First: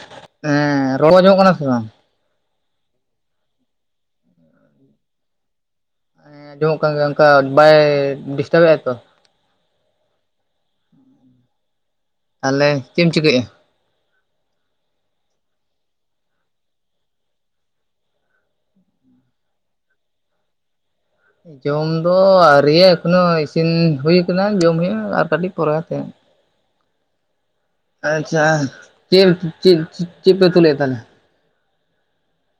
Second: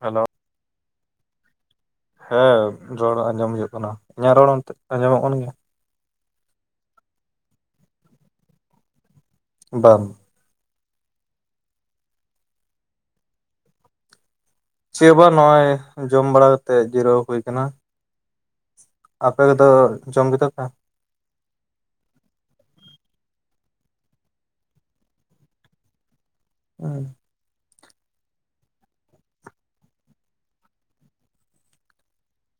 Hello [unintelligible] ᱦᱮᱸᱻ, ᱨᱚᱲ ᱟᱸᱡᱚᱢᱚᱜ ᱠᱟᱱᱟ ᱥᱮ ᱵᱟᱝ? ᱦᱮᱸ, ᱨᱚᱲ ᱟᱸᱡᱚᱢ ᱦᱤᱡᱩᱜ ᱠᱟᱱᱟ ᱤᱧᱟᱹᱜ ᱨᱚᱲ ᱚᱱᱛᱮ ᱟᱸᱡᱚᱢᱚᱜ ᱠᱟᱱ ᱜᱮᱭᱟ? ᱦᱮᱸ ᱟᱸᱡᱚᱢᱚᱜ ᱠᱟᱱ ᱜᱮᱭᱟ, ᱚᱱᱠᱟ ᱵᱟᱭ ᱰᱤᱥᱴᱟᱵᱮᱫᱼᱟ ᱛᱚ? ᱵᱟᱝ᱾ ᱛᱟᱦᱚᱞᱮ, ᱪᱮᱫ ᱮᱢ ᱪᱤᱠᱟᱹᱭᱮᱫᱼᱟ? ᱪᱮᱫ ᱵᱟᱝ, ᱱᱚᱜᱼᱚᱭ ᱡᱚᱢ ᱵᱟᱲᱟ ᱠᱟᱛᱮᱜ ᱡᱤᱨᱟᱹᱣ ᱦᱩᱭ ᱟᱠᱟᱱᱟ᱾ ᱟᱯᱮ ᱫᱚ ᱡᱚᱢ ᱠᱮᱫᱟ ᱯᱮ? ᱡᱚᱢ ᱫᱚ ᱟᱣᱨᱤᱭᱟ ᱮᱠᱷᱚᱱᱳ ᱤᱥᱤᱱ ᱦᱩᱭ ᱠᱟᱱᱟ ᱡᱚᱢ ᱦᱩᱭᱩᱜᱼᱟ ᱟᱨ ᱠᱟᱹᱴᱤᱡ ᱯᱚᱨᱮᱛᱮ᱾ ᱟ [unintelligible] ᱟᱪᱪᱷᱟ ᱪᱮᱫ ᱪᱮᱫ ᱪᱮᱫ ᱯᱮ ᱩᱛᱩ ᱞᱮᱜ-ᱟ ᱛᱟᱦᱚᱞᱮ?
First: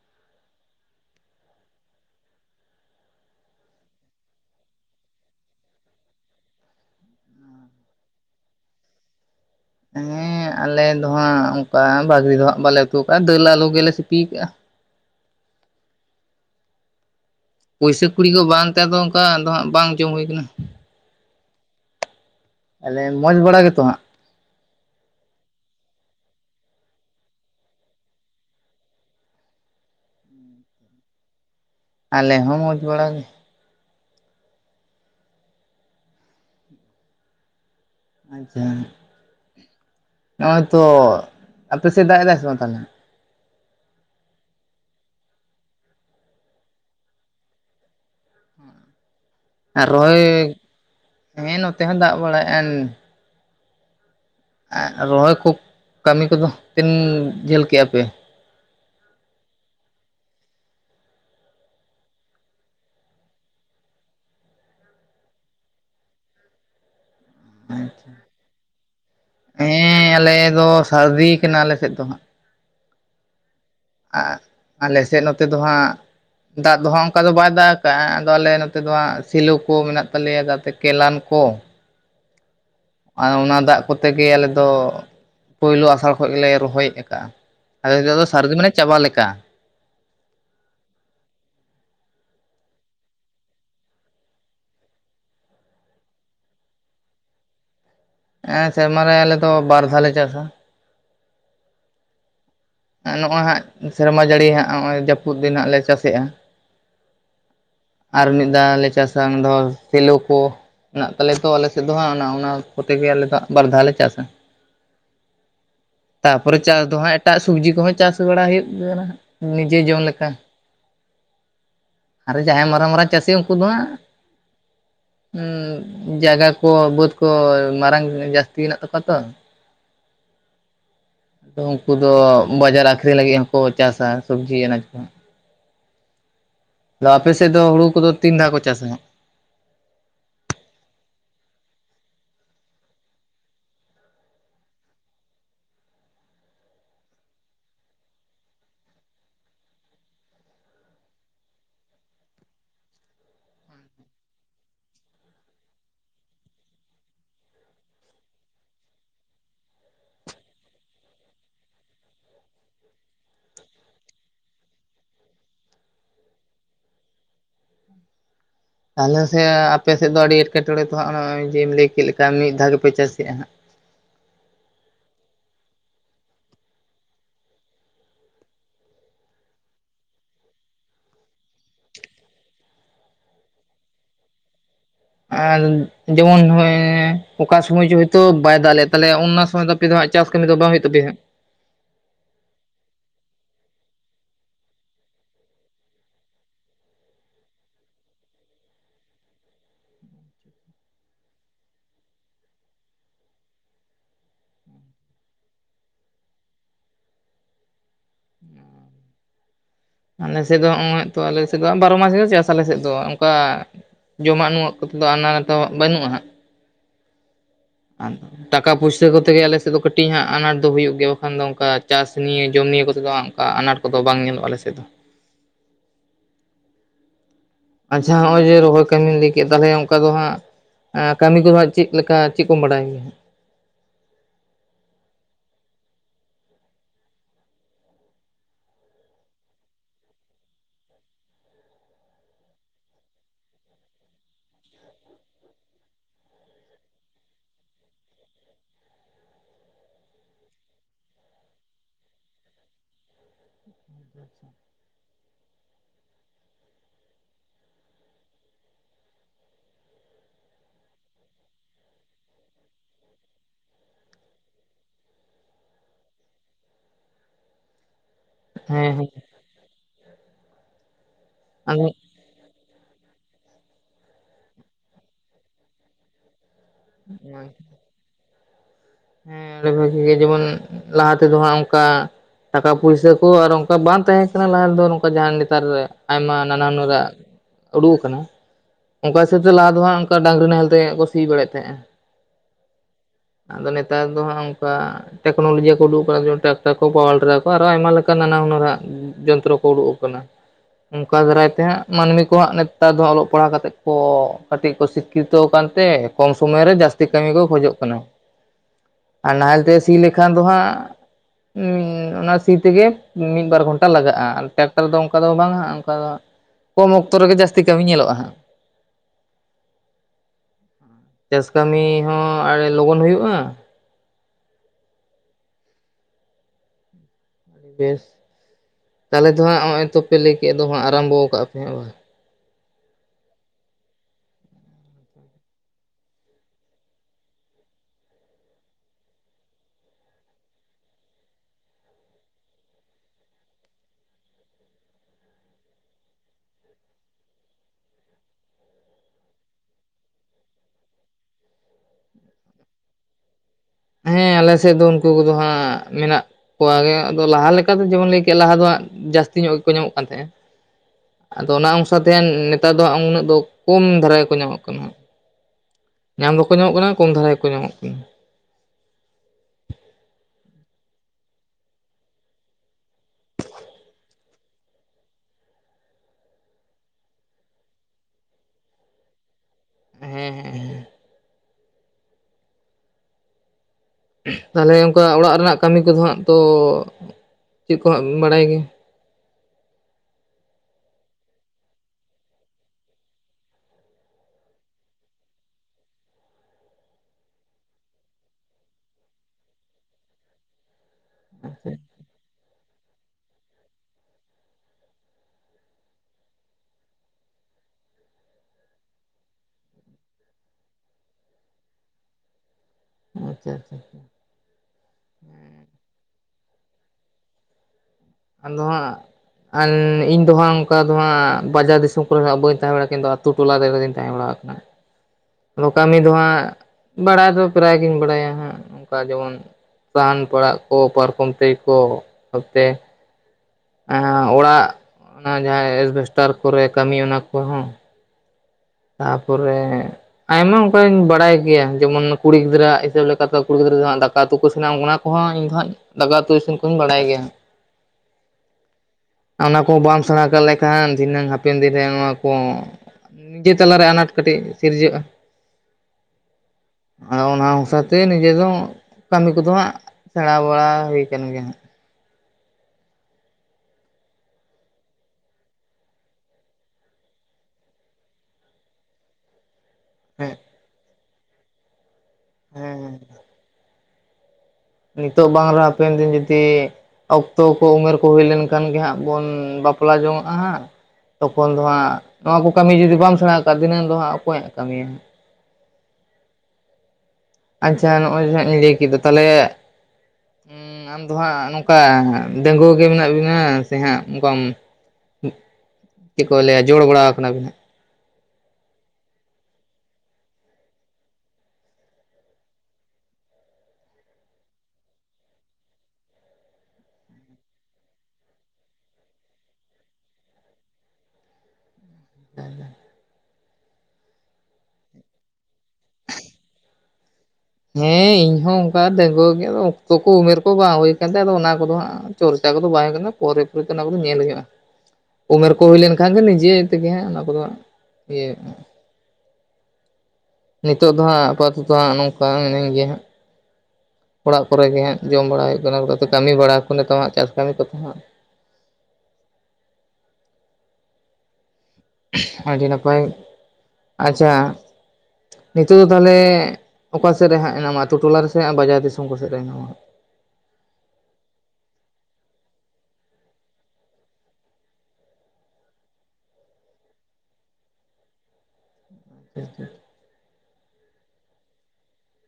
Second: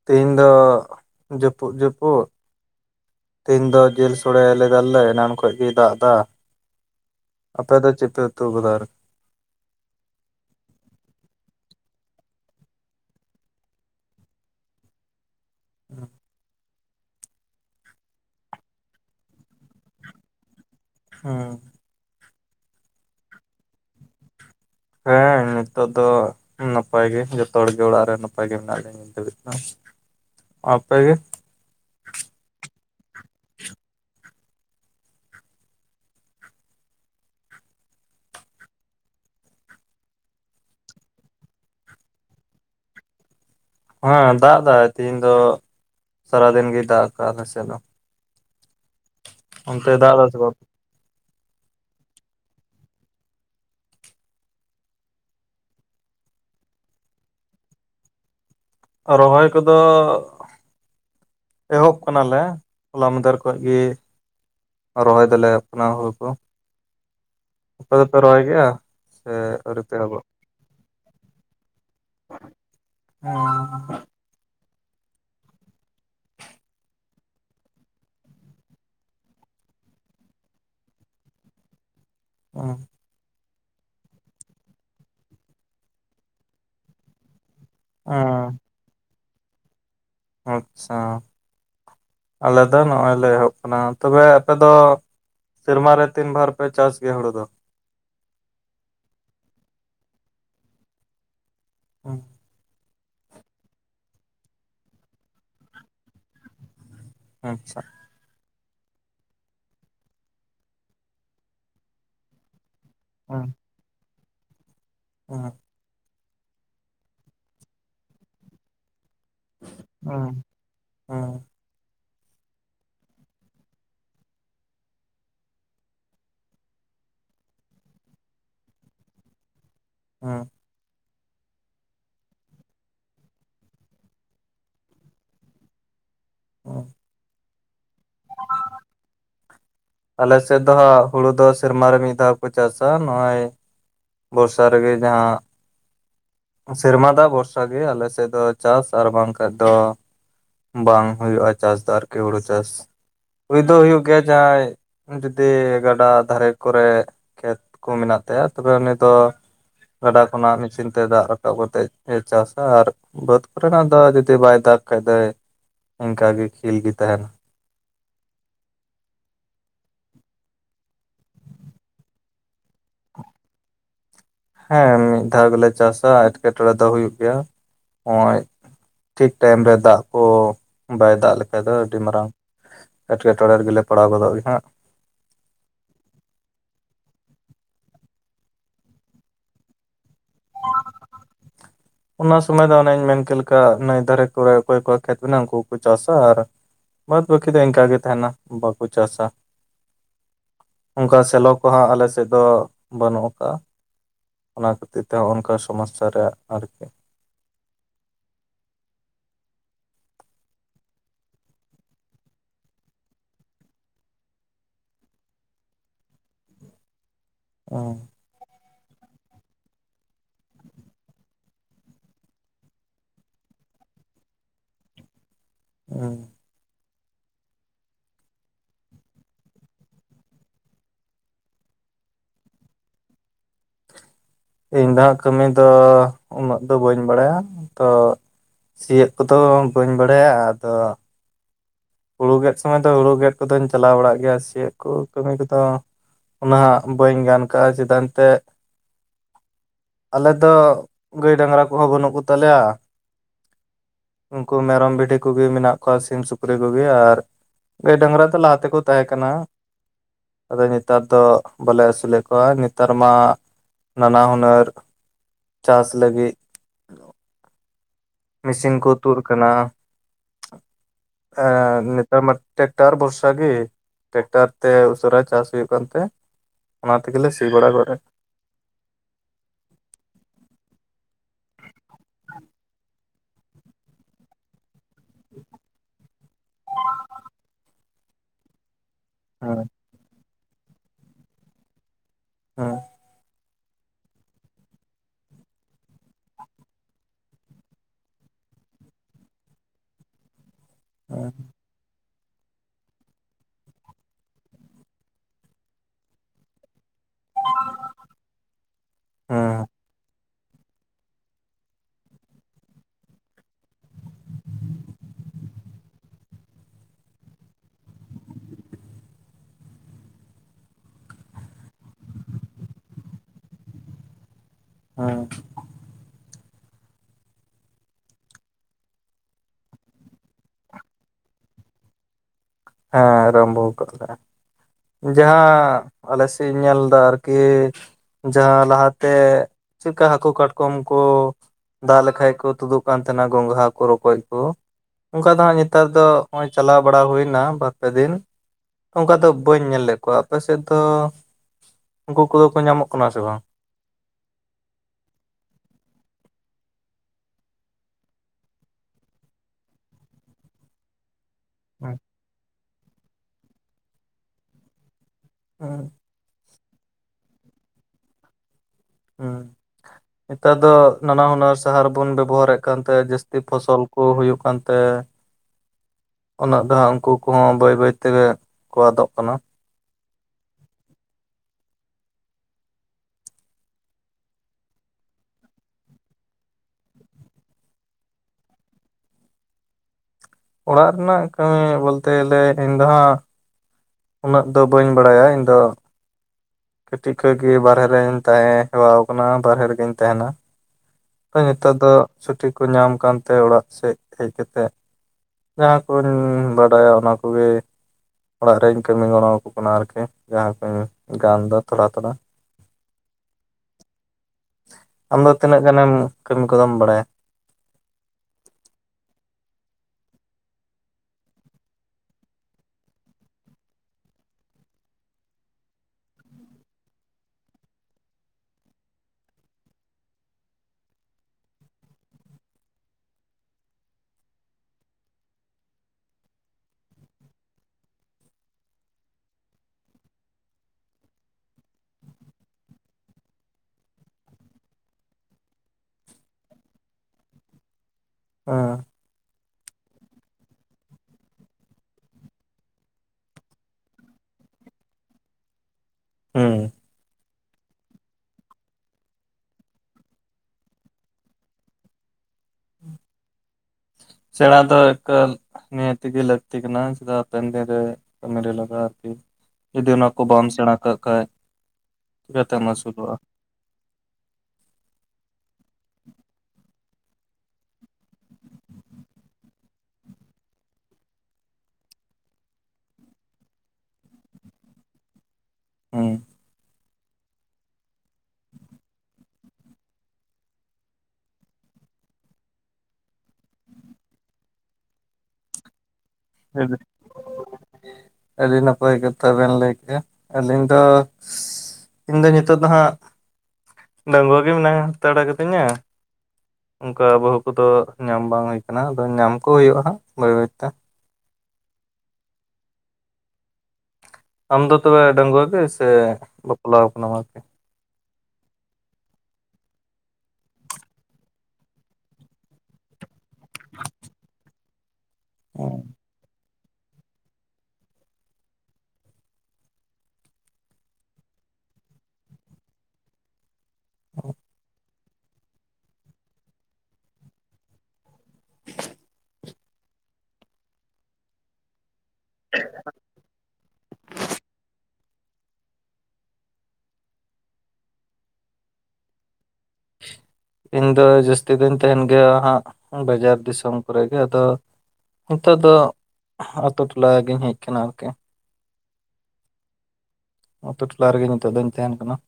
ᱛᱤᱦᱤᱧ ᱫᱚ ᱡᱟᱹᱯᱩᱫ ᱡᱟᱹᱯᱩᱫ᱾ ᱛᱤᱦᱤᱧ ᱫᱚ ᱡᱤᱞ ᱥᱳᱲᱮᱭᱟ ᱞᱮᱫᱟᱞᱮ ᱮᱱᱟᱱ ᱠᱷᱚᱡ ᱜᱮ ᱫᱟᱜ ᱮᱫᱟ᱾ ᱟᱯᱮ ᱫᱚ ᱪᱮᱫ ᱯᱮ ᱩᱛᱩ ᱠᱟᱫᱟ ᱟᱨ? ᱦᱮᱸ ᱟᱞᱮ ᱫᱚ ᱦᱟᱸᱜ ᱚᱱᱠᱟ ᱵᱷᱟᱜᱮ ᱫᱚ ᱦᱟᱸᱜ ᱵᱟᱞᱮ ᱩᱛᱩ ᱟᱠᱟᱜᱼᱟ, ᱫᱟᱹᱞ ᱟᱞᱚ ᱜᱮᱞᱮ ᱥᱤᱯᱤ ᱟᱠᱟᱜᱼᱟ᱾ [inaudible] ᱯᱩᱭᱥᱟ ᱠᱩᱲᱤ ᱠᱚ ᱵᱟᱝ ᱛᱮ ᱟᱫᱚ ᱚᱱᱠᱟ ᱟᱫᱚ ᱦᱟᱸᱜ ᱵᱟᱝ ᱡᱚᱢ ᱦᱩᱭ ᱠᱟᱱᱟ᱾ ᱦᱩᱸ [unintelligible] ᱟᱞᱮ ᱢᱚᱡᱽ ᱵᱟᱲᱟ ᱜᱮᱛᱚ ᱦᱟᱸᱜ? ᱦᱮᱸ ᱱᱤᱛᱚᱜ ᱫᱚ ᱱᱟᱯᱟᱭ ᱜᱮ ᱡᱚᱛᱚ ᱦᱚᱲ ᱜᱮ ᱚᱲᱟᱜ ᱨᱮ ᱱᱟᱯᱟᱭ ᱜᱮ ᱢᱮᱱᱟᱜ ᱞᱤᱧᱟᱹ᱾ [unintelligible] ᱟᱯᱮ ᱜᱮ? ᱟᱞᱮ ᱦᱚᱸ ᱢᱚᱸᱡᱽ ᱵᱟᱲᱟ ᱜᱮ᱾ ᱟᱪᱷᱟ, ᱱᱚᱜᱼᱚᱭ ᱛᱚ ᱟᱯᱮ ᱥᱮᱫ ᱫᱟᱜ ᱮᱫᱟᱭ ᱥᱮ ᱵᱟᱝ ᱛᱟᱦᱚᱞᱮ? ᱦᱮᱸ, ᱫᱟᱜ ᱮᱫᱟᱭ ᱛᱮᱦᱮᱧ ᱫᱚ ᱥᱟᱨᱟ ᱫᱤᱱ ᱜᱮᱭ ᱫᱟᱜ ᱟᱠᱟᱫ ᱱᱟᱥᱮ ᱫᱚ᱾ ᱟᱨ ᱚᱱᱛᱮ ᱫᱟᱜ ᱮᱫᱟ ᱨᱚᱦᱚᱭ, ᱥᱮ ᱵᱟᱝ ᱦᱮᱸ ᱱᱚᱛᱮ ᱦᱚᱸ ᱫᱟᱜ ᱵᱟᱲᱟᱭᱮᱫ-ᱟ ᱨᱚᱦᱚᱭ ᱠᱚ, ᱠᱟᱹᱢᱤ ᱠᱚᱫᱚ ᱛᱤᱱ ᱡᱷᱟᱹᱞ ᱠᱮᱜᱼᱟ ᱯᱮ? ᱨᱚᱦᱚᱭ ᱠᱚᱫᱚ ᱮᱦᱚᱵ ᱟᱠᱟᱱᱟᱞᱮ, ᱦᱚᱞᱟ ᱢᱟᱫᱷᱮᱨ ᱠᱷᱚᱡ ᱜᱮ᱾ ᱨᱚᱦᱚᱭ ᱫᱚ ᱞᱮ ᱮᱦᱚᱯ ᱠᱟᱱᱟ ᱦᱩᱲᱩ ᱠᱚ᱾ [unintelligible] ᱯᱮ ᱨᱚᱦᱚᱭ ᱜᱮᱭᱟ ᱥᱮ ᱟᱣᱨᱤ ᱯᱮ ᱦᱮᱸ ᱮᱦᱚᱵᱚᱜ-ᱟ? ᱟᱞᱮ ᱫᱚ ᱥᱟᱹᱨᱫᱤ ᱠᱟᱱᱟ ᱟᱞᱮ ᱥᱮᱫ ᱫᱚ [unintelligible] [unintelligible] ᱟᱞᱮᱥᱮᱫ ᱱᱚᱛᱮ ᱫᱚ ᱦᱟᱸᱜ ᱫᱟᱜ ᱫᱚ ᱦᱟᱸᱜ ᱚᱸᱠᱟ ᱫᱚ ᱵᱟᱭ ᱫᱟᱜ ᱠᱟᱜ-ᱟ, ᱟᱫᱚ ᱟᱞᱮ ᱱᱚᱛᱮ ᱫᱚ ᱦᱟᱸᱜ ᱥᱤᱞᱩ ᱠᱚ ᱢᱮᱱᱟᱜ ᱛᱟᱞᱮᱭᱟ ᱫᱟᱛᱮ [unintelligible] ᱠᱮᱞᱟᱱ ᱠᱚ᱾ ᱩᱸ [unintelligible] ᱟᱨ ᱚᱱᱟ ᱫᱟᱜ ᱠᱚᱛᱮ ᱜᱮ ᱟᱞᱮ ᱫᱚ ᱯᱳᱭᱞᱳ ᱟᱥᱟᱲ ᱠᱷᱚᱡ ᱜᱮᱞᱮ ᱨᱚᱦᱚᱭ ᱟᱠᱟᱜᱼᱟ᱾ [unintelligible] ᱥᱟᱹᱨᱫᱤ ᱦᱩᱸ ᱢᱟᱱᱮ ᱪᱟᱵᱟ ᱞᱮᱠᱟ? ᱟᱪᱷᱟ, ᱟᱞᱮ ᱫᱚ ᱱᱚᱜᱼᱚᱭ ᱞᱮ ᱮᱦᱚᱵ ᱟᱠᱟᱱᱟ ᱛᱚᱵᱮ ᱟᱯᱮ ᱫᱚ ᱥᱮᱨᱢᱟ ᱨᱮ ᱛᱤᱱ ᱵᱟᱨ ᱯᱮ ᱪᱟᱥ ᱜᱮᱭᱟ ᱦᱩᱲᱩ ᱫᱚ? ᱮᱸ ᱥᱮᱨᱢᱟ ᱨᱮ ᱟᱞᱮ ᱫᱚ ᱵᱟᱨ ᱫᱷᱟ ᱞᱮ ᱪᱟᱥᱟ᱾ ᱩᱸ᱾ ᱱᱚᱜᱼᱚᱭ ᱦᱟᱸᱜ ᱥᱮᱨᱢᱟ ᱡᱟᱹᱲᱤ ᱦᱟᱸᱜ ᱱᱚᱜᱼᱚᱭ ᱡᱟᱹᱯᱩᱫ ᱫᱤᱱ ᱦᱟᱸᱜ ᱞᱮ ᱪᱟᱥᱮᱜ-ᱟ᱾ ᱟᱸᱪᱪᱷᱟ᱾ ᱟᱨ ᱢᱤᱫ ᱫᱷᱟᱣ ᱞᱮ ᱪᱟᱥᱟ, ᱚᱱᱟ ᱫᱚ ᱥᱤᱞᱩ ᱠᱚ᱾ ᱦᱮᱱᱟᱜ ᱛᱟᱞᱮ ᱛᱚ ᱟᱞᱮᱥᱮᱫ ᱫᱚ ᱦᱟᱸᱜ ᱚᱱᱟ ᱚᱱᱟ ᱠᱚᱛᱮ ᱜᱮ ᱟᱞᱮ ᱫᱟᱜ ᱵᱟᱨᱫᱷᱟᱣ ᱞᱮ ᱪᱟᱥᱟ᱾ [unintelligible] ᱛᱟᱨᱯᱚᱨᱮ ᱪᱟᱥ ᱫᱚ ᱦᱟᱸᱜ ᱮᱴᱟᱜ ᱥᱚᱵᱡᱤ ᱠᱚ ᱦᱚᱸ ᱪᱟᱥ ᱵᱟᱲᱟ ᱦᱩᱭᱩᱜ ᱜᱮᱭᱟ ᱦᱟᱸᱜ᱾ ᱱᱤᱡᱮ ᱡᱚᱢ ᱞᱮᱠᱟ ᱟᱨ ᱡᱟᱦᱟᱸᱭ ᱢᱟᱨᱟᱝ ᱢᱟᱨᱟᱝ ᱪᱟᱹᱥᱤ ᱩᱱᱠᱩ ᱫᱚ ᱦᱟᱸᱜ ᱩᱸ ᱡᱟᱜᱟ ᱠᱚ ᱵᱟᱹᱫ ᱠᱚ ᱢᱟᱨᱟᱝ ᱡᱟᱹᱥᱛᱤ ᱢᱮᱱᱟᱜ ᱛᱟᱠᱚᱣᱟ ᱛᱚ᱾ ᱦᱩᱸ᱾ ᱩᱱᱠᱩ ᱫᱚ ᱵᱟᱡᱟᱨ ᱟᱹᱠᱷᱨᱤᱧ ᱞᱟᱹᱜᱤᱫ ᱦᱚᱸᱠᱚ ᱪᱟᱥᱟ ᱥᱚᱵᱡᱤ ᱟᱱᱟᱡᱽ ᱠᱚ᱾ [unintelligible] [unintelligible] ᱟᱯᱮ ᱥᱮᱫ ᱫᱚ ᱦᱩᱲᱩ ᱠᱚᱫᱚ ᱛᱤᱱ ᱫᱷᱟᱣ ᱠᱚ ᱪᱟᱥᱟ ᱦᱟᱸᱜ? ᱟᱞᱮᱥᱮᱫ ᱫᱚ ᱦᱟᱸᱜ ᱦᱩᱲᱩ ᱫᱚ ᱥᱮᱨᱢᱟ ᱨᱮ ᱢᱤᱫ ᱫᱷᱟᱣ ᱠᱚ ᱪᱟᱥᱟ᱾ ᱱᱚᱜᱼᱚᱭ ᱚᱨᱥᱟ ᱨᱮᱜᱮ ᱡᱟᱦᱟᱸ ᱥᱮᱨᱢᱟ ᱫᱟᱜ ᱵᱷᱚᱨᱥᱟ ᱜᱮ ᱟᱞᱮᱥᱮᱫ ᱫᱚ ᱪᱟᱥ ᱟᱨ ᱵᱟᱝᱠᱷᱟᱡ ᱫᱚ ᱵᱟᱝ, ᱵᱟᱭ ᱦᱩᱭᱩᱜᱼᱟ ᱪᱟᱥ ᱫᱚ, ᱟᱨᱠᱤ ᱦᱩᱲᱩ ᱪᱟᱥ? ᱦᱩᱭ ᱫᱚ ᱦᱩᱭᱩᱜ ᱜᱮᱭᱟ ᱡᱟᱦᱟᱸᱭ ᱡᱩᱫᱤ ᱜᱟᱰᱟ ᱫᱷᱟᱨᱮ ᱠᱚᱨᱮ ᱠᱷᱮᱛ ᱠᱚ ᱢᱮᱱᱟᱜ ᱛᱟᱭᱟ ᱛᱚᱵᱮ ᱩᱱᱤ ᱫᱚ ᱜᱟᱰᱟ ᱠᱷᱚᱱᱟᱜ ᱢᱮᱥᱤᱱ ᱛᱮ ᱫᱟᱜ ᱨᱟᱠᱟᱵ ᱠᱟᱛᱮᱫ ᱮ ᱪᱟᱥᱟ ᱟᱨ ᱵᱟᱹᱫᱽ ᱠᱚᱨᱮᱱᱟᱜ ᱫᱟᱜ ᱡᱩᱫᱤ ᱵᱟᱭ ᱫᱟᱜᱽ ᱠᱷᱟᱡ ᱫᱚᱭ ᱤᱱᱠᱟ ᱜᱮ ᱪᱤᱦᱤᱞ ᱜᱮ ᱛᱟᱦᱮᱱᱟ᱾ ᱛᱟᱦᱞᱮ ᱥᱮ ᱟᱯᱮ ᱥᱮᱫ ᱫᱚ ᱟᱹᱰᱤ ᱮᱸᱴᱠᱮᱴᱚᱬᱮ ᱛᱚ ᱦᱟᱸᱜ ᱱᱚᱜᱼᱚᱭ ᱡᱮᱢ ᱞᱟᱹᱭ ᱠᱮᱫ ᱞᱮᱠᱟ ᱢᱤᱫ ᱫᱷᱟᱣ ᱜᱮᱯᱮ ᱪᱟᱥᱮᱫᱼᱟ ᱦᱟᱸᱜ᱾ ᱦᱮᱸ ᱟᱨ ᱢᱤᱫ ᱫᱷᱟᱣ ᱜᱮᱞᱮ ᱪᱟᱥᱟ ᱮᱴᱠᱮᱴᱚᱬᱮ ᱫᱚ ᱦᱩᱭᱩᱜ ᱜᱮᱭᱟ᱾ [unintelligible] ᱴᱷᱤᱠ ᱴᱟᱭᱤᱢ ᱨᱮ ᱫᱟᱜ ᱠᱚ ᱵᱟᱭ ᱫᱟᱜ ᱞᱮᱠᱷᱟᱡ ᱫᱚ ᱟᱹᱰᱤ ᱢᱟᱨᱟᱝ ᱮᱴᱠᱮᱴᱬᱮ ᱨᱮᱜᱮ ᱞᱮ ᱯᱟᱲᱟᱣ ᱜᱚᱫᱚᱜ ᱜᱮ ᱦᱟᱸᱜ᱾ ᱟᱨ ᱡᱮᱢᱚᱱ ᱦᱚᱸᱭ ᱚᱠᱟ ᱥᱚᱢᱚᱭ ᱪᱚ ᱦᱳᱭᱛᱳ ᱵᱟᱭ ᱫᱟᱜ ᱞᱮᱫ ᱛᱟᱞᱮᱭᱟ ᱚᱱᱱᱟ ᱥᱚᱢᱚᱭ ᱫᱚ ᱟᱯᱮ ᱫᱚ ᱦᱟᱸᱜ ᱪᱟᱥ ᱠᱟᱹᱢᱤ ᱫᱚ ᱵᱟ ᱦᱩᱭᱩᱜ ᱛᱟᱯᱮᱭᱟ ᱦᱟᱸᱜ᱾ ᱚᱱᱟ ᱥᱚᱢᱚᱭ ᱫᱚ ᱚᱱᱮᱧ ᱢᱮᱱ ᱠᱮᱫ ᱞᱮᱠᱟ, ᱱᱟᱹᱭ ᱫᱷᱟᱨᱮ ᱠᱚᱨᱮ ᱚᱠᱚᱭ ᱠᱚᱣᱟᱜ ᱠᱷᱮᱛ ᱢᱮᱱᱟᱜᱼᱟ, ᱩᱱᱠᱩ ᱠᱚ ᱪᱟᱥᱟ ᱟᱨ ᱵᱟᱫᱽ ᱵᱟᱹᱠᱤ ᱫᱚ ᱤᱱᱠᱟ ᱜᱮ ᱛᱟᱦᱮᱱᱟ ᱵᱟᱠᱚ ᱪᱟᱥᱟ᱾ ᱚᱱᱠᱟ ᱥᱮᱞᱚᱯ ᱠᱚ ᱦᱟᱸᱜ ᱟᱞᱮᱥᱮᱫ ᱫᱚ ᱵᱟᱹᱱᱩᱜ ᱟᱠᱟᱜ-ᱟ᱾ ᱚᱱᱟ ᱠᱷᱟᱹᱛᱤᱨ ᱛᱮ ᱱᱚᱜ-ᱚ-ᱱᱚᱝᱠᱟ ᱥᱚᱢᱚᱥᱥᱟ ᱨᱮ, ᱟᱨ ᱪᱮᱫ? ᱟᱞᱮ ᱥᱮᱫ ᱫᱚ ᱱᱚᱜᱼᱚᱭ ᱛᱚ ᱟᱞᱮ ᱥᱮᱫ ᱫᱚ ᱵᱟᱨᱚ ᱢᱟᱥ ᱜᱮ ᱪᱟᱥ ᱟᱞᱮ ᱥᱮᱫ ᱫᱚ᱾ ᱚᱱᱠᱟ ᱼᱼ ᱡᱚᱢᱟᱜ ᱧᱩᱣᱟᱜ ᱠᱚᱛᱮ ᱫᱚ ᱟᱱᱟᱜᱷᱟᱴᱟ ᱵᱟᱹᱱᱩᱜᱼᱟ ᱦᱟᱸᱜ᱾ [inaudible] ᱴᱟᱠᱟ ᱯᱩᱭᱥᱟᱹ ᱠᱚᱛᱮ ᱜᱮ ᱟᱞᱮ ᱥᱮᱫ ᱫᱚ ᱠᱟᱹᱴᱤᱡ ᱦᱟᱸᱜ ᱟᱱᱟᱴ ᱫᱚ ᱦᱩᱭᱩᱜ ᱜᱮᱭᱟ, ᱵᱟᱠᱷᱟᱱ ᱱᱚᱝᱠᱟ ᱪᱟᱥ ᱱᱤᱭᱟᱹ ᱡᱚᱢ ᱱᱤᱭᱟᱹ ᱠᱚᱛᱮ ᱫᱚ ᱟᱱᱟᱴ ᱠᱚᱫᱚ ᱵᱟᱝ ᱧᱮᱞᱚᱜᱼᱟ ᱟᱞᱮᱥᱮᱫ ᱫᱚ᱾ ᱩᱸ᱾ ᱟᱪᱪᱷᱟ ᱦᱚᱜᱼᱚᱭ ᱡᱮ ᱨᱚᱦᱚᱭ ᱠᱟᱹᱢᱤᱢ ᱞᱟᱹᱭ ᱠᱮᱫ, ᱛᱟᱦᱞᱮ ᱚᱱᱠᱟ ᱫᱚ ᱦᱟᱸᱜ ᱟ ᱠᱟᱹᱢᱤ ᱠᱚ [unintelligible] ᱪᱮᱫ ᱞᱮᱠᱟ ᱪᱮᱫ ᱠᱚᱢ ᱵᱟᱰᱟᱭ? ᱤᱧ ᱫᱚ ᱦᱟᱸᱜ ᱠᱟᱹᱢᱤ ᱫᱚ ᱩᱱᱟᱹᱜ ᱫᱚ ᱵᱟᱹᱧ ᱵᱟᱲᱟᱭᱟ᱾ ᱛᱚ ᱥᱤᱭᱚᱜ ᱠᱚᱫᱚ ᱵᱟᱹᱧ ᱵᱟᱲᱟᱭᱟ᱾ ᱟᱫᱚ ᱦᱩᱲᱩ ᱜᱮᱫ ᱥᱚᱢᱚᱭ ᱫᱚ ᱦᱩᱲᱩ ᱜᱮᱫ ᱠᱚᱫᱚᱧ ᱪᱟᱞᱟᱣ ᱵᱟᱲᱟᱜ ᱜᱮᱭᱟ᱾ ᱥᱤᱭᱚᱜ ᱠᱚ ᱠᱟᱹᱢᱤ ᱠᱚᱫᱚ ᱚᱱᱟ ᱵᱟᱹᱧ ᱜᱟᱱ ᱠᱟᱜᱼᱟ ᱪᱮᱫᱟᱱ ᱛᱮᱫ ᱟᱞᱮ ᱛᱚ ᱜᱟᱹᱭ ᱰᱟᱝᱨᱟ ᱠᱚᱦᱚᱸ ᱵᱟᱹᱱᱩᱜ ᱠᱚ ᱛᱟᱞᱮᱭᱟ᱾ ᱩᱱᱠᱩ ᱢᱮᱨᱚᱢ ᱵᱷᱤᱰᱤ ᱠᱚᱜᱮ ᱢᱮᱱᱟᱜ ᱠᱚᱣᱟ᱾ ᱥᱤᱢ ᱥᱩᱠ ᱠᱚ ᱜᱮᱭᱟ ᱟᱨ ᱜᱟᱹᱭ ᱰᱟᱝᱨᱟ ᱛᱚ ᱞᱟᱦᱟ ᱛᱮᱠᱚ ᱛᱟᱦᱮᱸ ᱠᱟᱱᱟ᱾ ᱟᱫᱚ ᱱᱮᱛᱟᱨ ᱫᱚ ᱵᱟᱞᱮ ᱟᱹᱥᱩᱞᱮᱫ ᱠᱚᱣᱟ ᱱᱮᱛᱟᱨ ᱢᱟ᱾ ᱱᱟᱱᱟ ᱦᱩᱱᱟᱹᱨ ᱪᱟᱥ ᱞᱟᱹᱜᱤᱫ, ᱢᱮᱥᱤᱱ ᱠᱚ ᱦᱮᱸ ᱦᱮᱸ ᱛᱩᱫ ᱠᱟᱱᱟ ᱮᱸ ᱟᱫᱚ ᱱᱤᱛ ᱦᱳᱭ ᱢᱟ ᱴᱮᱠᱴᱟᱨ ᱵᱷᱚᱨᱥᱟ ᱜᱮ ᱴᱮᱠᱴᱟᱨ ᱛᱮ ᱩᱥᱟᱹᱨᱟ ᱪᱟᱥ ᱦᱩᱭᱩᱜᱭ ᱠᱟᱱ ᱛᱮ ᱚᱱᱟ ᱛᱮᱜᱮᱞᱮ ᱥᱤ ᱵᱟᱲᱟ ᱜᱚᱜ ᱮᱫ ᱦᱮᱸ ᱟᱹᱰᱤ ᱵᱷᱟᱜᱤ ᱜᱮ ᱡᱮᱢᱚᱱ ᱞᱟᱦᱟ ᱛᱮᱫᱚ ᱦᱟᱸᱜ ᱚᱱᱠᱟ ᱴᱟᱠᱟ ᱯᱩᱭᱥᱟᱹ ᱠᱚ ᱟᱨ ᱠᱚ ᱵᱟᱝ ᱛᱟᱦᱮᱸ ᱠᱟᱱᱟ ᱞᱟᱦᱟ ᱨᱮᱫᱚ ᱱᱚᱝᱠᱟ ᱡᱟᱦᱟᱸ ᱱᱮᱛᱟᱨ ᱨᱮ ᱟᱭᱢᱟ ᱱᱟᱱᱟ ᱦᱩᱱᱟᱹᱨᱟᱜ ᱩᱰᱩᱠᱜᱚᱜ ᱠᱟᱱᱟ ᱚᱱᱠᱟ ᱦᱤᱥᱟᱹᱵ ᱛᱮ ᱦᱮᱸ ᱞᱟᱦᱟ ᱫᱚ ᱦᱟᱸᱜ ᱚᱱᱠᱟ ᱰᱟᱝᱨᱤ ᱱᱟᱦᱮᱞ ᱛᱮᱜᱮ ᱠᱚ ᱥᱤ ᱵᱟᱲᱟᱭᱮᱫ ᱛᱟᱦᱮᱸᱜᱼᱟ, ᱦᱮᱸ ᱟᱫᱚ ᱱᱮᱛᱟᱨ ᱫᱚ ᱦᱟᱸᱜ ᱚᱝᱠᱟ, ᱴᱮᱠᱱᱳᱞᱚᱡᱤᱭᱟ ᱠᱚ ᱩᱰᱩᱠ ᱠᱟᱫᱟ ᱡᱮᱢᱚᱱ ᱴᱨᱟᱠᱴᱟᱨ ᱠᱚ ᱯᱟᱣᱟᱨ ᱴᱮᱞᱟᱨ ᱠᱚ ᱟᱨᱚ ᱟᱭᱢᱟ ᱞᱮᱠᱟᱱ ᱱᱟᱱᱟ ᱦᱩᱱᱟᱹᱨᱟᱜ ᱡᱚᱱᱛᱨᱚ ᱠᱚ ᱩᱰᱩᱠ ᱟᱠᱟᱱᱟ ᱚᱱᱠᱟ ᱦᱮᱸ ᱫᱟᱨᱟᱭ ᱛᱮ ᱦᱟᱸᱜ, ᱢᱟᱹᱱᱢᱤ ᱠᱚ ᱦᱟᱸᱜ ᱱᱮᱛᱟᱨ ᱫᱚ ᱦᱟᱸᱜ ᱚᱞᱚᱜ ᱯᱟᱲᱦᱟᱣ ᱠᱟᱛᱮᱫ ᱠᱚ ᱠᱟᱹᱴᱤᱡ ᱠᱚ ᱥᱤᱠᱠᱷᱤᱛᱚ ᱠᱟᱱ ᱛᱮ ᱠᱚᱢ ᱥᱚᱢᱚᱭ ᱨᱮ ᱡᱟᱥ ᱛᱤ ᱠᱟᱹᱢᱤ ᱠᱚ ᱠᱷᱚᱡᱚᱜ ᱠᱟᱱᱟ ᱟᱨ ᱱᱟᱦᱮᱞ ᱛᱮ ᱥᱤ ᱞᱮᱠᱷᱟᱱ ᱫᱚ ᱦᱟᱸᱜ, ᱩᱸᱻ ᱚᱱᱟ ᱥᱤ ᱛᱮᱜᱮ ᱢᱤᱫ ᱵᱟᱨ ᱜᱷᱚᱱᱴᱟ ᱞᱟᱜᱟᱜᱼᱟ ᱟᱨ ᱴᱮᱠᱴᱟᱨ ᱫᱚ ᱚᱱᱠᱟ ᱫᱚ ᱵᱟᱝ ᱦᱟᱜ ᱚᱱᱠᱟ ᱫᱚ ᱠᱚᱢ ᱚᱠᱛᱚ ᱨᱮᱜᱮ ᱡᱟᱹᱥᱛᱤ ᱠᱟᱹᱢᱤ ᱧᱮᱞᱚᱜ-ᱟ ᱦᱟᱸᱜ, ᱪᱟᱥ ᱠᱟᱹᱢᱤ ᱦᱚᱸ ᱟᱹᱰᱤ ᱞᱚᱜᱚᱱ ᱦᱩᱭᱩᱜ-ᱟ, ᱦᱮᱸ ᱵᱮᱥ ᱛᱟᱦᱚᱞᱮ ᱫᱚ ᱦᱟᱸᱜ ᱱᱚᱜ-ᱚᱭ ᱛᱚᱯᱮ ᱞᱟᱹᱭ ᱠᱮᱫ ᱫᱚ ᱦᱟᱸᱜ ᱟᱨᱟᱢᱵᱚ ᱠᱟᱜ-ᱟ ᱯᱮ ᱦᱟᱸᱜ ᱵᱟᱝ, ᱦᱮᱸ ᱟᱨᱟᱢᱵᱚ ᱠᱟᱜ ᱟᱞᱮ᱾ ᱡᱟᱦᱟᱸ ᱟᱞᱮ ᱥᱮᱫ ᱤᱧ ᱧᱮᱞ ᱮᱫᱟ ᱟᱨᱠᱤ᱾ ᱡᱟᱦᱟᱸ ᱞᱟᱦᱟᱛᱮ ᱪᱮᱫᱠᱟ ᱦᱟᱹᱠᱩ ᱠᱟᱴᱠᱚᱢ ᱠᱚ ᱫᱟᱜ ᱞᱮᱠᱷᱟᱡ ᱠᱚ ᱛᱩᱫᱩᱜ ᱠᱟᱱ ᱛᱟᱦᱮᱱᱟ ᱜᱚᱝᱜᱷᱟ ᱠᱚ ᱨᱚᱠᱚᱡ ᱠᱚ, ᱚᱱᱠᱟ ᱫᱚ ᱦᱟᱸᱜ ᱱᱮᱛᱟᱨ ᱫᱚ ᱱᱚᱜ-ᱚᱭ ᱪᱟᱞᱟᱣ ᱵᱟᱲᱟ ᱦᱩᱭᱱᱟ, ᱵᱟᱨᱯᱮ ᱫᱤᱱ ᱚᱱᱠᱟ ᱫᱚ ᱵᱟᱹᱧ ᱧᱮᱞ ᱞᱮᱫ ᱠᱚᱣᱟ ᱟᱯᱮ ᱥᱮᱫ ᱫᱚ ᱩᱱᱠᱩ ᱠᱚᱫᱚ ᱠᱚ ᱧᱟᱢᱚᱜ ᱠᱟᱱᱟ ᱥᱮ ᱵᱟᱝ? ᱦᱮᱸ ᱟᱞᱮ ᱥᱮᱫ ᱫᱚ ᱩᱱᱠᱩ ᱠᱚᱫᱚ ᱦᱟᱸᱜ ᱢᱮᱱᱟᱜ᱾ ᱠᱚᱣᱟ ᱜᱮ ᱟᱫᱚ ᱞᱟᱦᱟ ᱞᱮᱠᱟ ᱞᱮᱠᱟᱛᱮ ᱡᱮᱢᱚᱱ ᱞᱟᱹᱭ ᱠᱮᱫ ᱞᱟᱦᱟ ᱫᱚ ᱦᱟᱸᱜ ᱡᱟᱹᱥᱛᱤ ᱧᱚᱜ ᱜᱮᱠᱚ ᱧᱟᱢᱚᱜ ᱠᱟᱱ ᱛᱟᱦᱮᱸᱜ-ᱟ, ᱟᱫᱚ ᱚᱱᱟ ᱚᱝᱥᱟ ᱛᱮ ᱦᱟᱸᱜ ᱱᱮᱛᱟᱨ ᱫᱚ ᱦᱟᱸᱜ ᱩᱱᱟᱹᱜ ᱫᱚ ᱠᱚᱢ ᱫᱷᱟᱨᱟ ᱜᱮᱠᱚ ᱧᱟᱢᱚᱜ ᱠᱟᱱᱟ, [inaudible] ᱧᱟᱢ ᱫᱚᱠᱚ ᱧᱟᱢᱚᱜ ᱠᱟᱱᱟ ᱠᱚᱢ ᱫᱷᱟᱨᱟ ᱜᱮᱠᱚ ᱧᱟᱢᱚᱜ ᱠᱟᱱᱟ, [unintelligible] ᱱᱮᱛᱟᱨ ᱫᱚ ᱱᱟᱱᱟ ᱦᱩᱱᱟᱹᱨ ᱥᱟᱦᱟᱨ ᱵᱚᱱ ᱵᱮᱵᱚᱦᱟᱨᱮᱫ ᱠᱟᱱ ᱛᱟᱦᱮᱸ ᱡᱟᱹᱥᱛᱤ ᱯᱷᱚᱥᱚᱞ ᱠᱩ ᱦᱩᱭᱩᱜ ᱠᱟᱱ ᱛᱮ, [unintelligible] ᱩᱱᱟᱹᱜ ᱫᱚ ᱦᱟᱸᱜ ᱩᱱᱠᱩ ᱠᱚᱦᱚᱸ ᱵᱟᱹᱭ ᱵᱟᱹᱭ ᱛᱮᱜᱮ ᱠᱚ ᱟᱫᱚᱜ ᱠᱟᱱᱟ, ᱦᱮᱸ ᱦᱮᱸ ᱦᱮᱸ ᱛᱟᱦᱚᱞᱮ ᱚᱱᱠᱟ ᱚᱲᱟᱜ ᱨᱮᱱᱟᱜ ᱠᱟᱹᱢᱤ ᱠᱚᱫᱚ ᱦᱟᱸᱜ ᱛᱚ ᱪᱮᱫ ᱠᱚ ᱦᱟᱸᱜ ᱵᱟᱲᱟᱭ ᱜᱮᱭᱟ ᱚᱲᱟᱜ ᱨᱮᱱᱟᱜ ᱠᱟᱹᱢᱤ ᱵᱚᱞᱛᱮ ᱜᱮᱞᱮ ᱤᱧ ᱫᱚ ᱦᱟᱸᱜ ᱩᱱᱟᱹᱜ ᱫᱚ ᱵᱟᱹᱧ ᱵᱟᱲᱟᱭᱟ ᱤᱧ ᱫᱚ ᱠᱟᱹᱴᱤᱡ ᱠᱷᱚᱡ ᱜᱮ ᱵᱟᱨᱦᱮ ᱨᱮᱧ ᱛᱟᱦᱮᱸ ᱦᱮᱣᱟ ᱟᱠᱟᱱᱟ ᱵᱟᱨᱦᱮ ᱨᱮᱜᱤᱧ ᱛᱟᱦᱮᱸᱱᱟ, ᱥᱮ ᱱᱮᱛᱟᱨ ᱫᱚ ᱪᱷᱩᱴᱤ ᱠᱚ ᱧᱟᱢ ᱠᱟᱱᱛᱮ ᱚᱲᱟᱜ ᱥᱮᱫ ᱦᱮᱡ ᱠᱟᱛᱮᱫ᱾ ᱡᱟᱦᱟᱸ ᱠᱚᱨᱮᱧ ᱵᱟᱰᱟᱭᱟ ᱚᱱᱟ ᱠᱚᱜᱮ ᱚᱲᱟᱜ ᱨᱮᱧ ᱠᱟᱹᱢᱤ ᱜᱚᱲᱚ ᱟᱠᱚ ᱠᱟᱱᱟ ᱟᱨᱠᱤ ᱡᱟᱦᱟᱸ ᱠᱟᱹᱢᱤ ᱜᱟᱱ ᱫᱟ ᱛᱷᱚᱲᱟ ᱛᱷᱚᱲᱟ, ᱟᱪᱷᱟ ᱟᱪᱷᱟ ᱟᱢᱫᱚ ᱛᱤᱱᱟᱹᱜ ᱜᱟᱱᱮᱢ ᱠᱟᱹᱢᱤ ᱠᱚᱫᱟᱢ ᱵᱟᱲᱟᱭᱟ ᱟᱫᱚ ᱦᱟᱸᱜ ᱟᱨ ᱤᱧ ᱫᱚ ᱦᱟᱸᱜ ᱚᱱᱠᱟ ᱫᱚ ᱦᱟᱸᱜ ᱵᱟᱡᱟᱨ ᱫᱤᱥᱚᱢ ᱠᱚᱨᱮᱜ ᱵᱟᱹᱧ ᱛᱟᱦᱮᱸ ᱵᱟᱲᱟᱜ-ᱟ ᱠᱤᱱᱛᱩ ᱟᱛᱳ ᱴᱚᱞᱟ ᱨᱮᱫᱚ ᱤᱧ ᱛᱟᱦᱮᱸ ᱵᱟᱲᱟᱣ ᱟᱠᱟᱜ-ᱟ [inaudible] ᱟᱫᱚ ᱠᱟᱹᱢᱤ ᱫᱚ ᱦᱟᱸᱜ ᱵᱟᱲᱟᱭ ᱫᱚ ᱯᱨᱟᱭ ᱜᱤᱧ ᱵᱟᱲᱟᱭᱟ ᱦᱟᱸᱜ ᱚᱱᱠᱟ ᱡᱮᱢᱚᱱ, ᱥᱟᱦᱟᱱ ᱯᱟᱲᱟᱜ ᱠᱚ ᱯᱟᱨᱠᱚᱢ ᱛᱮᱭ ᱠᱚ ᱦᱚᱛᱮ, ᱟᱸᱻ ᱚᱲᱟᱜ ᱚᱱᱟ ᱡᱟᱦᱟᱸ ᱮᱥᱵᱷᱮᱥᱴᱟᱨ ᱠᱚᱨᱮ ᱠᱟᱹᱢᱤ ᱚᱱᱟ ᱠᱚᱦᱚᱸ ᱛᱟᱯᱚᱨᱮ ᱟᱭᱢᱟ ᱚᱱᱠᱟᱧ ᱵᱟᱲᱟᱭ ᱜᱮᱭᱟ ᱡᱮᱢᱚᱱ ᱠᱩᱲᱤ ᱜᱤᱫᱽᱨᱟᱹ ᱦᱤᱥᱟᱹᱵ ᱞᱮᱠᱟᱛᱮ ᱠᱩᱲᱤ ᱜᱤᱫᱽᱨᱟᱹ ᱡᱟᱦᱟᱸ ᱫᱟᱠᱟ ᱩᱛᱩ ᱠᱚ ᱤᱥᱤᱱᱟ ᱚᱱᱠᱟ, ᱠᱚᱦᱚ ᱤᱧ ᱫᱚ ᱦᱟᱸᱜ ᱫᱟᱠᱟ ᱩᱛᱩ ᱤᱥᱤᱱ ᱠᱚᱧ ᱵᱟᱲᱟᱭ ᱜᱮᱭᱟ ᱾ ᱦᱟᱸᱻ ᱚᱱᱟ ᱠᱚ ᱵᱟᱢ ᱥᱮᱬᱟ ᱠᱟᱜ ᱞᱮᱠᱷᱟᱱ ᱫᱷᱤᱱᱟᱹᱝ ᱦᱟᱯᱮᱱ ᱫᱤᱱᱨᱮ ᱱᱚᱣᱟ ᱠᱚ ᱱᱤᱡᱮ ᱛᱟᱞᱟᱨᱮ ᱟᱱᱟᱴ ᱠᱟᱹᱴᱤᱡ ᱥᱤᱨᱡᱟᱹᱜ-ᱟ ᱦᱩᱸ ᱚᱱᱟ [inaudible] ᱦᱟᱸᱻ ᱚᱱᱟ ᱱᱩᱥᱟᱨ, ᱛᱮ ᱱᱤᱡᱮ ᱫᱚ ᱠᱟᱹᱢᱤ ᱠᱚᱫᱚ ᱦᱟᱸᱜ ᱥᱮᱬᱟ ᱵᱟᱲᱟ ᱦᱩᱭ ᱟᱠᱟᱱ ᱜᱮᱭᱟ ᱦᱟᱸᱜ ᱾ ᱾ ᱥᱮᱬᱟ ᱫᱚ ᱮᱠᱟᱞ, ᱱᱤᱭᱟᱹ ᱛᱮᱜᱮ ᱞᱟᱹᱠᱛᱤ ᱠᱟᱱᱟ ᱪᱮᱫᱟᱜ ᱴᱟᱺᱰᱤ ᱨᱮ ᱠᱟᱹᱢᱤ ᱨᱮ ᱞᱟᱜᱟᱜ ᱟᱨᱠᱤ ᱾ ᱡᱩᱫᱤ ᱚᱱᱟ ᱠᱚ ᱦᱮᱸ ᱵᱟᱢ ᱥᱮᱬᱟ ᱠᱟᱜ ᱠᱷᱟᱱ ᱪᱤᱠᱟᱹᱛᱮᱢ ᱦᱮᱸ ᱦᱮᱸ ᱟᱹᱥᱩᱞᱚᱜᱼᱟ ᱾ ᱱᱤᱛᱚᱜ ᱵᱟᱝ ᱨᱮᱦᱚᱸ ᱦᱟᱯᱮᱱ ᱫᱤᱱ ᱡᱩᱫᱤ ᱚᱠᱛᱚ ᱠᱚ ᱩᱢᱮᱨ ᱠᱚ ᱦᱩᱭ ᱞᱮᱱᱠᱷᱟᱱ ᱜᱮ ᱦᱟᱸᱜ ᱵᱚᱱ ᱵᱟᱯᱞᱟ ᱡᱚᱝ ᱟᱦᱟᱸᱜ ᱛᱚᱠᱷᱚᱱ ᱫᱚ ᱦᱟᱸᱜ ᱱᱚᱣᱟ ᱠᱚ ᱠᱟᱹᱢᱤ ᱡᱩᱫᱤ ᱵᱟᱢ ᱥᱮᱬᱟ ᱟᱠᱟᱫᱼᱟ ᱫᱤᱱᱟᱹᱝ ᱫᱚ ᱦᱟᱸᱜ ᱚᱠᱚᱭ ᱮ ᱠᱟᱹᱢᱤᱭᱟ ᱦᱟᱸᱜ ᱾ ᱦᱩᱸ, ᱟᱪᱪᱷᱟ ᱱᱚᱜᱼᱚᱭ ᱡᱷᱟᱸᱧ ᱤᱧ ᱞᱟᱹᱭ ᱠᱮᱫᱟ ᱛᱟᱦᱚᱞᱮ, ᱟᱢ ᱫᱚ ᱦᱟᱸᱜ ᱱᱚᱝᱠᱟ ᱰᱟᱸᱜᱩᱣᱟᱹ ᱜᱮ ᱢᱮᱱᱟᱜ ᱵᱮᱤᱱᱟ ᱥᱮ ᱦᱟᱸᱜ ᱚᱠᱟᱢ ᱩᱸᱜ, ᱪᱮᱫ ᱠᱚ ᱞᱟᱹᱭᱟ ᱡᱳᱲ ᱵᱟᱲᱟ ᱟᱠᱟᱱᱟ ᱵᱤᱱ ᱦᱟᱸᱜ ᱾ [inaudible] ᱟᱹᱰᱤ ᱱᱟᱯᱟᱭ ᱠᱟᱛᱷᱟ ᱵᱮᱱ ᱞᱟᱹᱭ ᱠᱮᱫᱼᱟ ᱟᱹᱞᱤᱧ ᱫᱚ. [inaudible] ᱤᱧᱫᱚ ᱱᱤᱛᱚᱜ ᱫᱚ ᱦᱟᱸᱜ [inaudible] ᱰᱟᱹᱜᱩᱣᱟᱹ ᱜᱮ ᱢᱤᱱᱟ. ᱧ ᱦᱟᱛᱟᱸᱲ ᱟᱠᱟᱹᱫᱤᱧᱟ ᱾ ᱚᱱᱠᱟ ᱵᱟᱹᱦᱩ ᱠᱚᱫᱚ ᱧᱟᱢ ᱵᱟᱝ ᱦᱩᱭ ᱟᱠᱟᱱᱟ, ᱟᱫᱚ ᱧᱟᱢ ᱠᱚ ᱦᱩᱭᱩᱜᱼᱟ ᱦᱟᱸᱜ ᱵᱟᱹᱭ ᱵᱟᱹᱭ ᱛᱮ, ᱦᱮ [inaudible] ᱟᱢ ᱫᱚ ᱛᱚᱵᱮ ᱰᱟᱺᱜᱩᱣᱟ ᱜᱮ ᱥᱮ ᱵᱟᱯᱞᱟᱣ ᱟᱠᱟᱱᱟ ᱟᱨᱠᱤ, ᱦᱮᱸᱻ ᱤᱧ ᱦᱚᱸ ᱚᱱᱠᱟ ᱰᱟᱺᱜᱩᱣᱟᱹ ᱜᱮ ᱚᱠᱛᱚ ᱠᱚ ᱩᱢᱮᱨ ᱠᱚ ᱵᱟᱝ ᱦᱩᱭ ᱟᱠᱟᱱ ᱛᱟᱦᱮᱸ ᱟᱫᱚ ᱚᱱᱟ ᱠᱚᱫᱚ ᱦᱟᱸᱜ ᱾ ᱪᱚᱨᱪᱟ ᱠᱚᱫᱚ ᱵᱟᱭ ᱜᱟᱱᱚᱜᱼᱟ ᱯᱚᱨᱮ ᱯᱚᱨᱮ ᱛᱮ ᱚᱱᱟ ᱠᱚᱫᱚ ᱧᱮᱞ ᱦᱩᱭᱩᱜᱼᱟ ᱾ ᱩᱢᱮᱨ ᱠᱚ ᱦᱩᱭ ᱦᱮᱸ ᱞᱮᱱᱠᱷᱟᱱ ᱜᱮ ᱱᱤᱡᱮ ᱛᱮᱜᱮ ᱦᱟᱸᱜ ᱚᱱᱟ ᱠᱚᱫᱚ ᱤᱭᱟᱹᱼᱟ᱾ ᱱᱤᱛᱚᱜ ᱫᱚ ᱦᱟᱸᱜ [unintelligible] ᱦᱟᱸᱜ ᱱᱚᱝᱠᱟ ᱢᱤᱱᱟᱹᱧ ᱜᱮᱭᱟ ᱦᱟᱸᱜ [inaudible] ᱚᱲᱟᱜ ᱠᱚᱨᱮ ᱜᱮ ᱦᱟᱸᱜ ᱡᱚᱢ ᱵᱟᱲᱟ ᱦᱩᱭᱩᱜ ᱠᱟᱱᱟ ᱠᱟᱹᱢᱤ ᱵᱟᱲᱟᱠᱚ ᱱᱤᱛᱚᱝᱼᱟᱜ ᱪᱟᱥ ᱠᱟᱹᱢᱤ ᱠᱚᱛᱮ ᱦᱟᱸᱜ, ᱟᱹᱰᱤ ᱱᱟᱯᱟᱭ [inaudible] ᱟᱪᱪᱷᱟ᱾ ᱱᱤᱛᱚᱜ ᱫᱚ ᱛᱟᱦᱚᱞᱮ ᱚᱠᱟᱥᱮᱫ ᱨᱮ ᱦᱟᱸᱜ ᱦᱮᱱᱟᱢᱟ ᱟᱛᱳ ᱴᱚᱞᱟ ᱨᱮ ᱥᱮ ᱵᱟᱡᱟᱨ ᱫᱤᱥᱚᱢ ᱠᱚ ᱥᱮᱫ ᱨᱮ ᱢᱮᱱᱟᱢᱟ ᱾ [inaudible] ᱤᱧ ᱫᱚ ᱡᱟᱹᱥᱛᱤ ᱫᱚᱧ ᱛᱟᱦᱮᱱ ᱜᱮᱭᱟ ᱦᱟᱸᱜ ᱵᱟᱡᱟᱨ ᱫᱤᱥᱚᱢ ᱠᱚᱨᱮ ᱜᱮ ᱟᱫᱚ, ᱱᱤᱛᱚᱜ ᱫᱚ ᱟᱛᱳ ᱴᱚᱞᱟ ᱨᱮᱜᱮᱧ ᱦᱮᱡ ᱟᱠᱟᱱᱟ ᱜᱚᱢᱠᱮ ᱴᱷᱤᱠ ᱴᱷᱤᱠ [unintelligible] [inaudible] ᱟᱛᱳ ᱴᱚᱞᱟ ᱨᱮᱜᱮ ᱱᱤᱛᱚᱜ ᱫᱚᱧ ᱛᱟᱦᱮᱱ ᱠᱟᱱᱟ ᱾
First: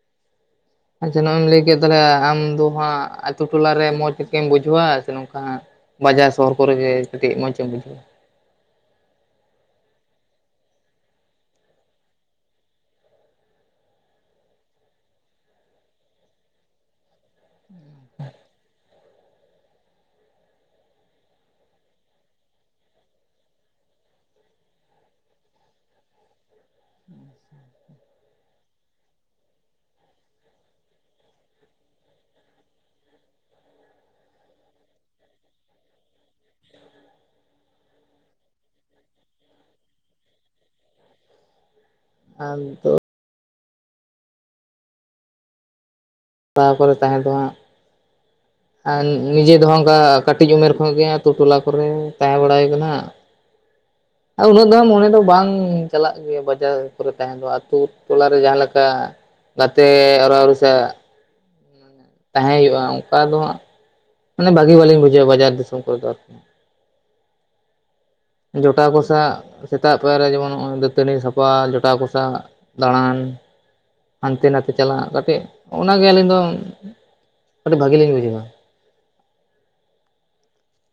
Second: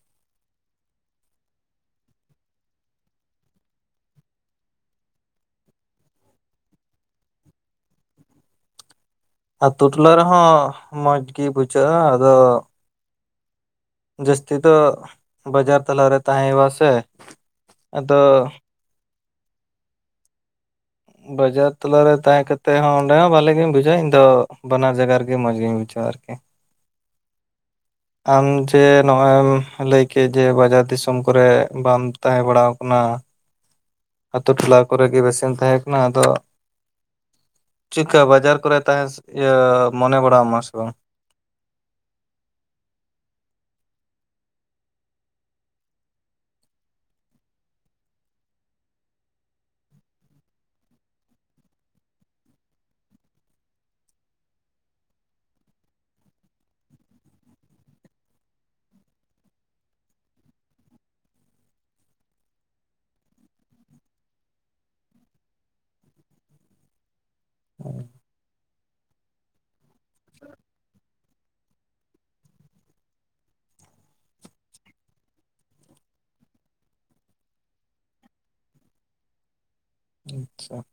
ᱟᱪᱪᱷᱟ ᱱᱚᱭᱼᱮᱢ ᱞᱟᱹᱭ ᱠᱮᱫ ᱛᱟᱦᱚᱞᱮ ᱟᱢ ᱫᱚ ᱦᱟᱸᱜ ᱟᱛᱳ ᱴᱚᱞᱟ ᱨᱮ ᱢᱚᱸᱡᱽᱢ [unintelligible] ᱵᱩᱡᱷᱟᱹᱣᱟ ᱥᱮ ᱱᱚᱝᱠᱟ ᱦᱟᱸᱜ, ᱵᱟᱡᱟᱨ ᱥᱚᱦᱚᱨ ᱠᱚᱨᱮ ᱜᱮ ᱠᱟᱹᱴᱤᱡ ᱢᱚᱡᱽᱮᱢ ᱵᱩᱡᱷᱟᱹᱣᱟ ᱾ ᱟᱛᱳ ᱴᱚᱞᱟ ᱨᱮᱦᱚᱸ ᱢᱚᱸᱡᱽ ᱜᱮ ᱵᱩᱡᱷᱟᱹᱜᱼᱟ ᱟᱫᱚ ᱡᱟᱹᱥᱛᱤ ᱫᱚ ᱵᱟᱡᱟᱨ ᱛᱟᱞᱟᱨᱮ ᱛᱟᱦᱮᱸ ᱦᱮᱣᱟ ᱥᱮ ᱟᱫᱚ ᱵᱟᱡᱟᱨ ᱛᱟᱞᱟᱨᱮ ᱛᱟᱦᱮᱸ ᱠᱟᱛᱮ ᱦᱚᱸ ᱚᱸᱰᱮ ᱦᱚᱸ ᱵᱷᱟᱮᱜ ᱜᱮᱧ ᱵᱩᱡᱷᱟᱹᱣᱟ ᱤᱧ ᱫᱚ ᱵᱟᱱᱟᱨ ᱡᱟᱭᱜᱟ ᱨᱮᱜᱮ ᱢᱚᱡᱽ ᱜᱮᱧ ᱵᱩᱡᱷᱟᱹᱣᱟ ᱟᱨᱠᱤ ᱾ ᱟᱢ ᱡᱮ ᱱᱚᱜᱼᱚᱭ ᱮᱢ ᱞᱟᱹᱭ ᱠᱮᱫ ᱡᱮ ᱵᱟᱡᱟᱨ ᱫᱤᱥᱚᱢ ᱠᱚᱨᱮ ᱵᱟᱢ ᱛᱟᱦᱮᱸ ᱵᱟᱲᱟ ᱟᱠᱟᱱᱟ ᱾ ᱟᱛᱳ ᱴᱚᱞᱟ ᱠᱚᱨᱮ ᱜᱮ ᱵᱮᱥᱮᱢ ᱛᱟᱦᱮᱸ ᱠᱟᱱᱟ ᱟᱫᱚ ᱪᱤᱠᱟᱹ ᱵᱟᱡᱟᱨ ᱠᱚᱨᱮ ᱛᱟᱦᱮᱸ ᱤᱭᱟᱹ ᱢᱚᱱᱮ ᱵᱟᱲᱟ ᱟᱢᱟ ᱥᱮ ᱵᱟᱝ? ᱟᱢ ᱫᱚ [inaudible] ᱛᱟ ᱯᱚᱨᱮ ᱛᱟᱦᱮᱸ ᱫᱚ ᱦᱟᱸᱜ, ᱟᱨ ᱱᱤᱡᱮ ᱫᱚ ᱚᱱᱠᱟ ᱠᱟᱹᱴᱤᱡ ᱩᱢᱮᱨ ᱠᱷᱚᱱ ᱜᱮ ᱟᱛᱳ ᱴᱚᱞᱟ ᱠᱚᱨᱮ ᱛᱟᱦᱮᱸ ᱵᱟᱲᱟ ᱦᱩᱭ ᱟᱠᱟᱱᱟ ᱾ [inaudible] ᱩᱱᱟᱹᱜ ᱫᱚ ᱢᱚᱱᱮ ᱫᱚ ᱵᱟᱝ ᱪᱟᱞᱟᱜ ᱜᱮᱭᱟ ᱵᱟᱡᱟᱨ ᱠᱚᱨᱮ ᱛᱟᱦᱮᱸ ᱫᱚ ᱟᱛᱳ ᱴᱚᱞᱟᱨᱮ ᱡᱟᱦᱟᱸ ᱞᱮᱠᱟ ᱾ ᱜᱟᱛᱮ ᱟᱨ ᱟᱨᱩᱥᱟ [unintelligible] ᱛᱟᱦᱮᱸ ᱦᱩᱭᱩᱜᱼᱟ ᱚᱱᱠᱟ ᱫᱚ ᱦᱟᱸᱜ [inaudible] ᱢᱟᱱᱮ ᱵᱷᱟᱹᱜᱤ ᱵᱟᱞᱤᱧ ᱵᱩᱡᱷᱟᱹᱣᱟ ᱵᱟᱡᱟᱨ ᱫᱤᱥᱚᱢ ᱠᱚᱨᱮ ᱫᱚ ᱟᱨᱠᱤ ᱦᱟ [inaudible] ᱡᱚᱴᱟᱣ ᱠᱚᱥᱟᱜ ᱥᱮᱛᱟᱜ ᱯᱮᱭᱟᱨ ᱨᱮ ᱡᱮᱢᱚᱱ ᱱᱚᱜᱼᱚᱭ ᱫᱟᱹᱛᱟᱹᱱᱤ ᱥᱟᱯᱷᱟ ᱡᱚᱴᱟᱣ ᱠᱚᱥᱟᱜ ᱫᱟᱲᱟᱱ ᱦᱟᱱᱛᱮ ᱱᱟᱛᱮ ᱪᱟᱞᱟᱜ ᱠᱟᱹᱛᱮᱡ ᱚᱱᱟᱜᱮ ᱟᱹᱞᱤᱧ ᱫᱚ ᱚᱰᱤ ᱵᱷᱟᱹᱜᱤ ᱞᱤᱧ ᱵᱩᱡᱷᱟᱣ-ᱟ᱾ ᱟᱸᱪᱪᱷᱟ ᱾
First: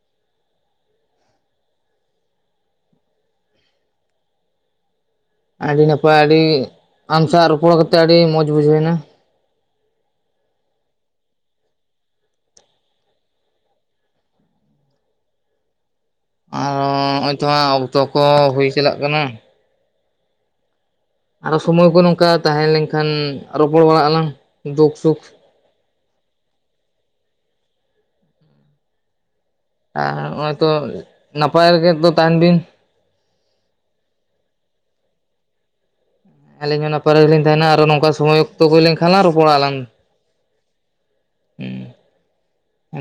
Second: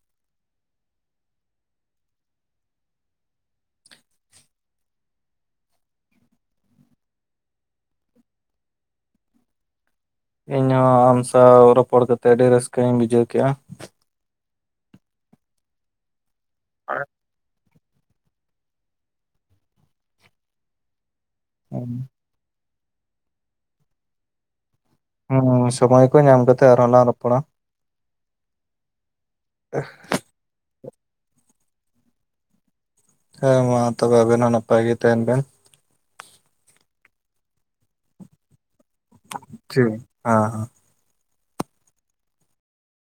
ᱟᱹᱰᱤ ᱱᱟᱯᱟᱭ ᱟᱹᱰᱤ ᱟᱢ ᱥᱟᱜ ᱨᱚᱯᱚᱲ ᱠᱟᱛᱮ ᱟᱹᱰᱤ ᱢᱚᱡᱽ ᱵᱩᱡᱷᱟᱹᱣ ᱮᱱᱟ ᱾ ᱤᱧᱦᱚᱸ ᱟᱢ ᱥᱟᱶ ᱨᱚᱯᱚᱲ ᱠᱟᱛᱮᱫ ᱟᱹᱰᱤ ᱨᱟᱹᱥᱠᱟᱹᱧ ᱵᱩᱡᱷᱟᱹᱣ ᱠᱮᱫᱼᱟ ᱾ ᱟᱨᱚ ᱱᱚᱜᱼᱚᱭ ᱛᱚ ᱚᱠᱛᱚ ᱠᱚ ᱦᱩᱭ ᱪᱟᱞᱟᱜ ᱠᱟᱱᱟ ᱾ ᱟᱨᱚ ᱥᱚᱢᱚᱭ ᱠᱚ ᱱᱚᱝᱠᱟ ᱛᱟᱦᱮᱸ ᱞᱮᱱᱠᱷᱟᱱ ᱨᱚᱯᱚᱲ ᱵᱟᱲᱟᱜ ᱟᱞᱟᱝ ᱫᱩᱠ ᱥᱩᱠᱷ ᱩᱸ ᱥᱚᱢᱚᱭ ᱠᱚ ᱧᱟᱢ ᱠᱟᱛᱮᱜ ᱟᱨᱦᱚᱸ ᱞᱟᱝ ᱨᱚᱯᱚᱲᱟ ᱾ ᱟᱨ ᱱᱚᱼᱚᱭ ᱛᱚ ᱱᱟᱯᱟᱭ ᱨᱮᱜᱮ ᱛᱚ ᱛᱟᱦᱮᱱ ᱵᱤᱱ᱾ ᱦᱮᱸ ᱢᱟ ᱛᱚᱵᱮ ᱟᱵᱮᱱ ᱦᱚᱸ ᱱᱟᱯᱟᱭ ᱜᱮ ᱛᱟᱦᱮᱱ ᱵᱮᱱ᱾ ᱟᱹᱞᱤᱧ ᱦᱚᱸ ᱱᱟᱯᱟᱭ ᱨᱮᱞᱤᱧ ᱛᱟᱦᱮᱱᱟ ᱟᱨᱚ ᱱᱚᱝᱠᱟ ᱥᱚᱢᱚᱭ ᱚᱠᱛᱚ ᱦᱩᱭ ᱞᱮᱱ ᱠᱷᱟᱱ ᱞᱟᱝ ᱨᱚᱯᱚᱲᱟ ᱞᱟᱝ ᱦᱟᱻ ᱢᱟ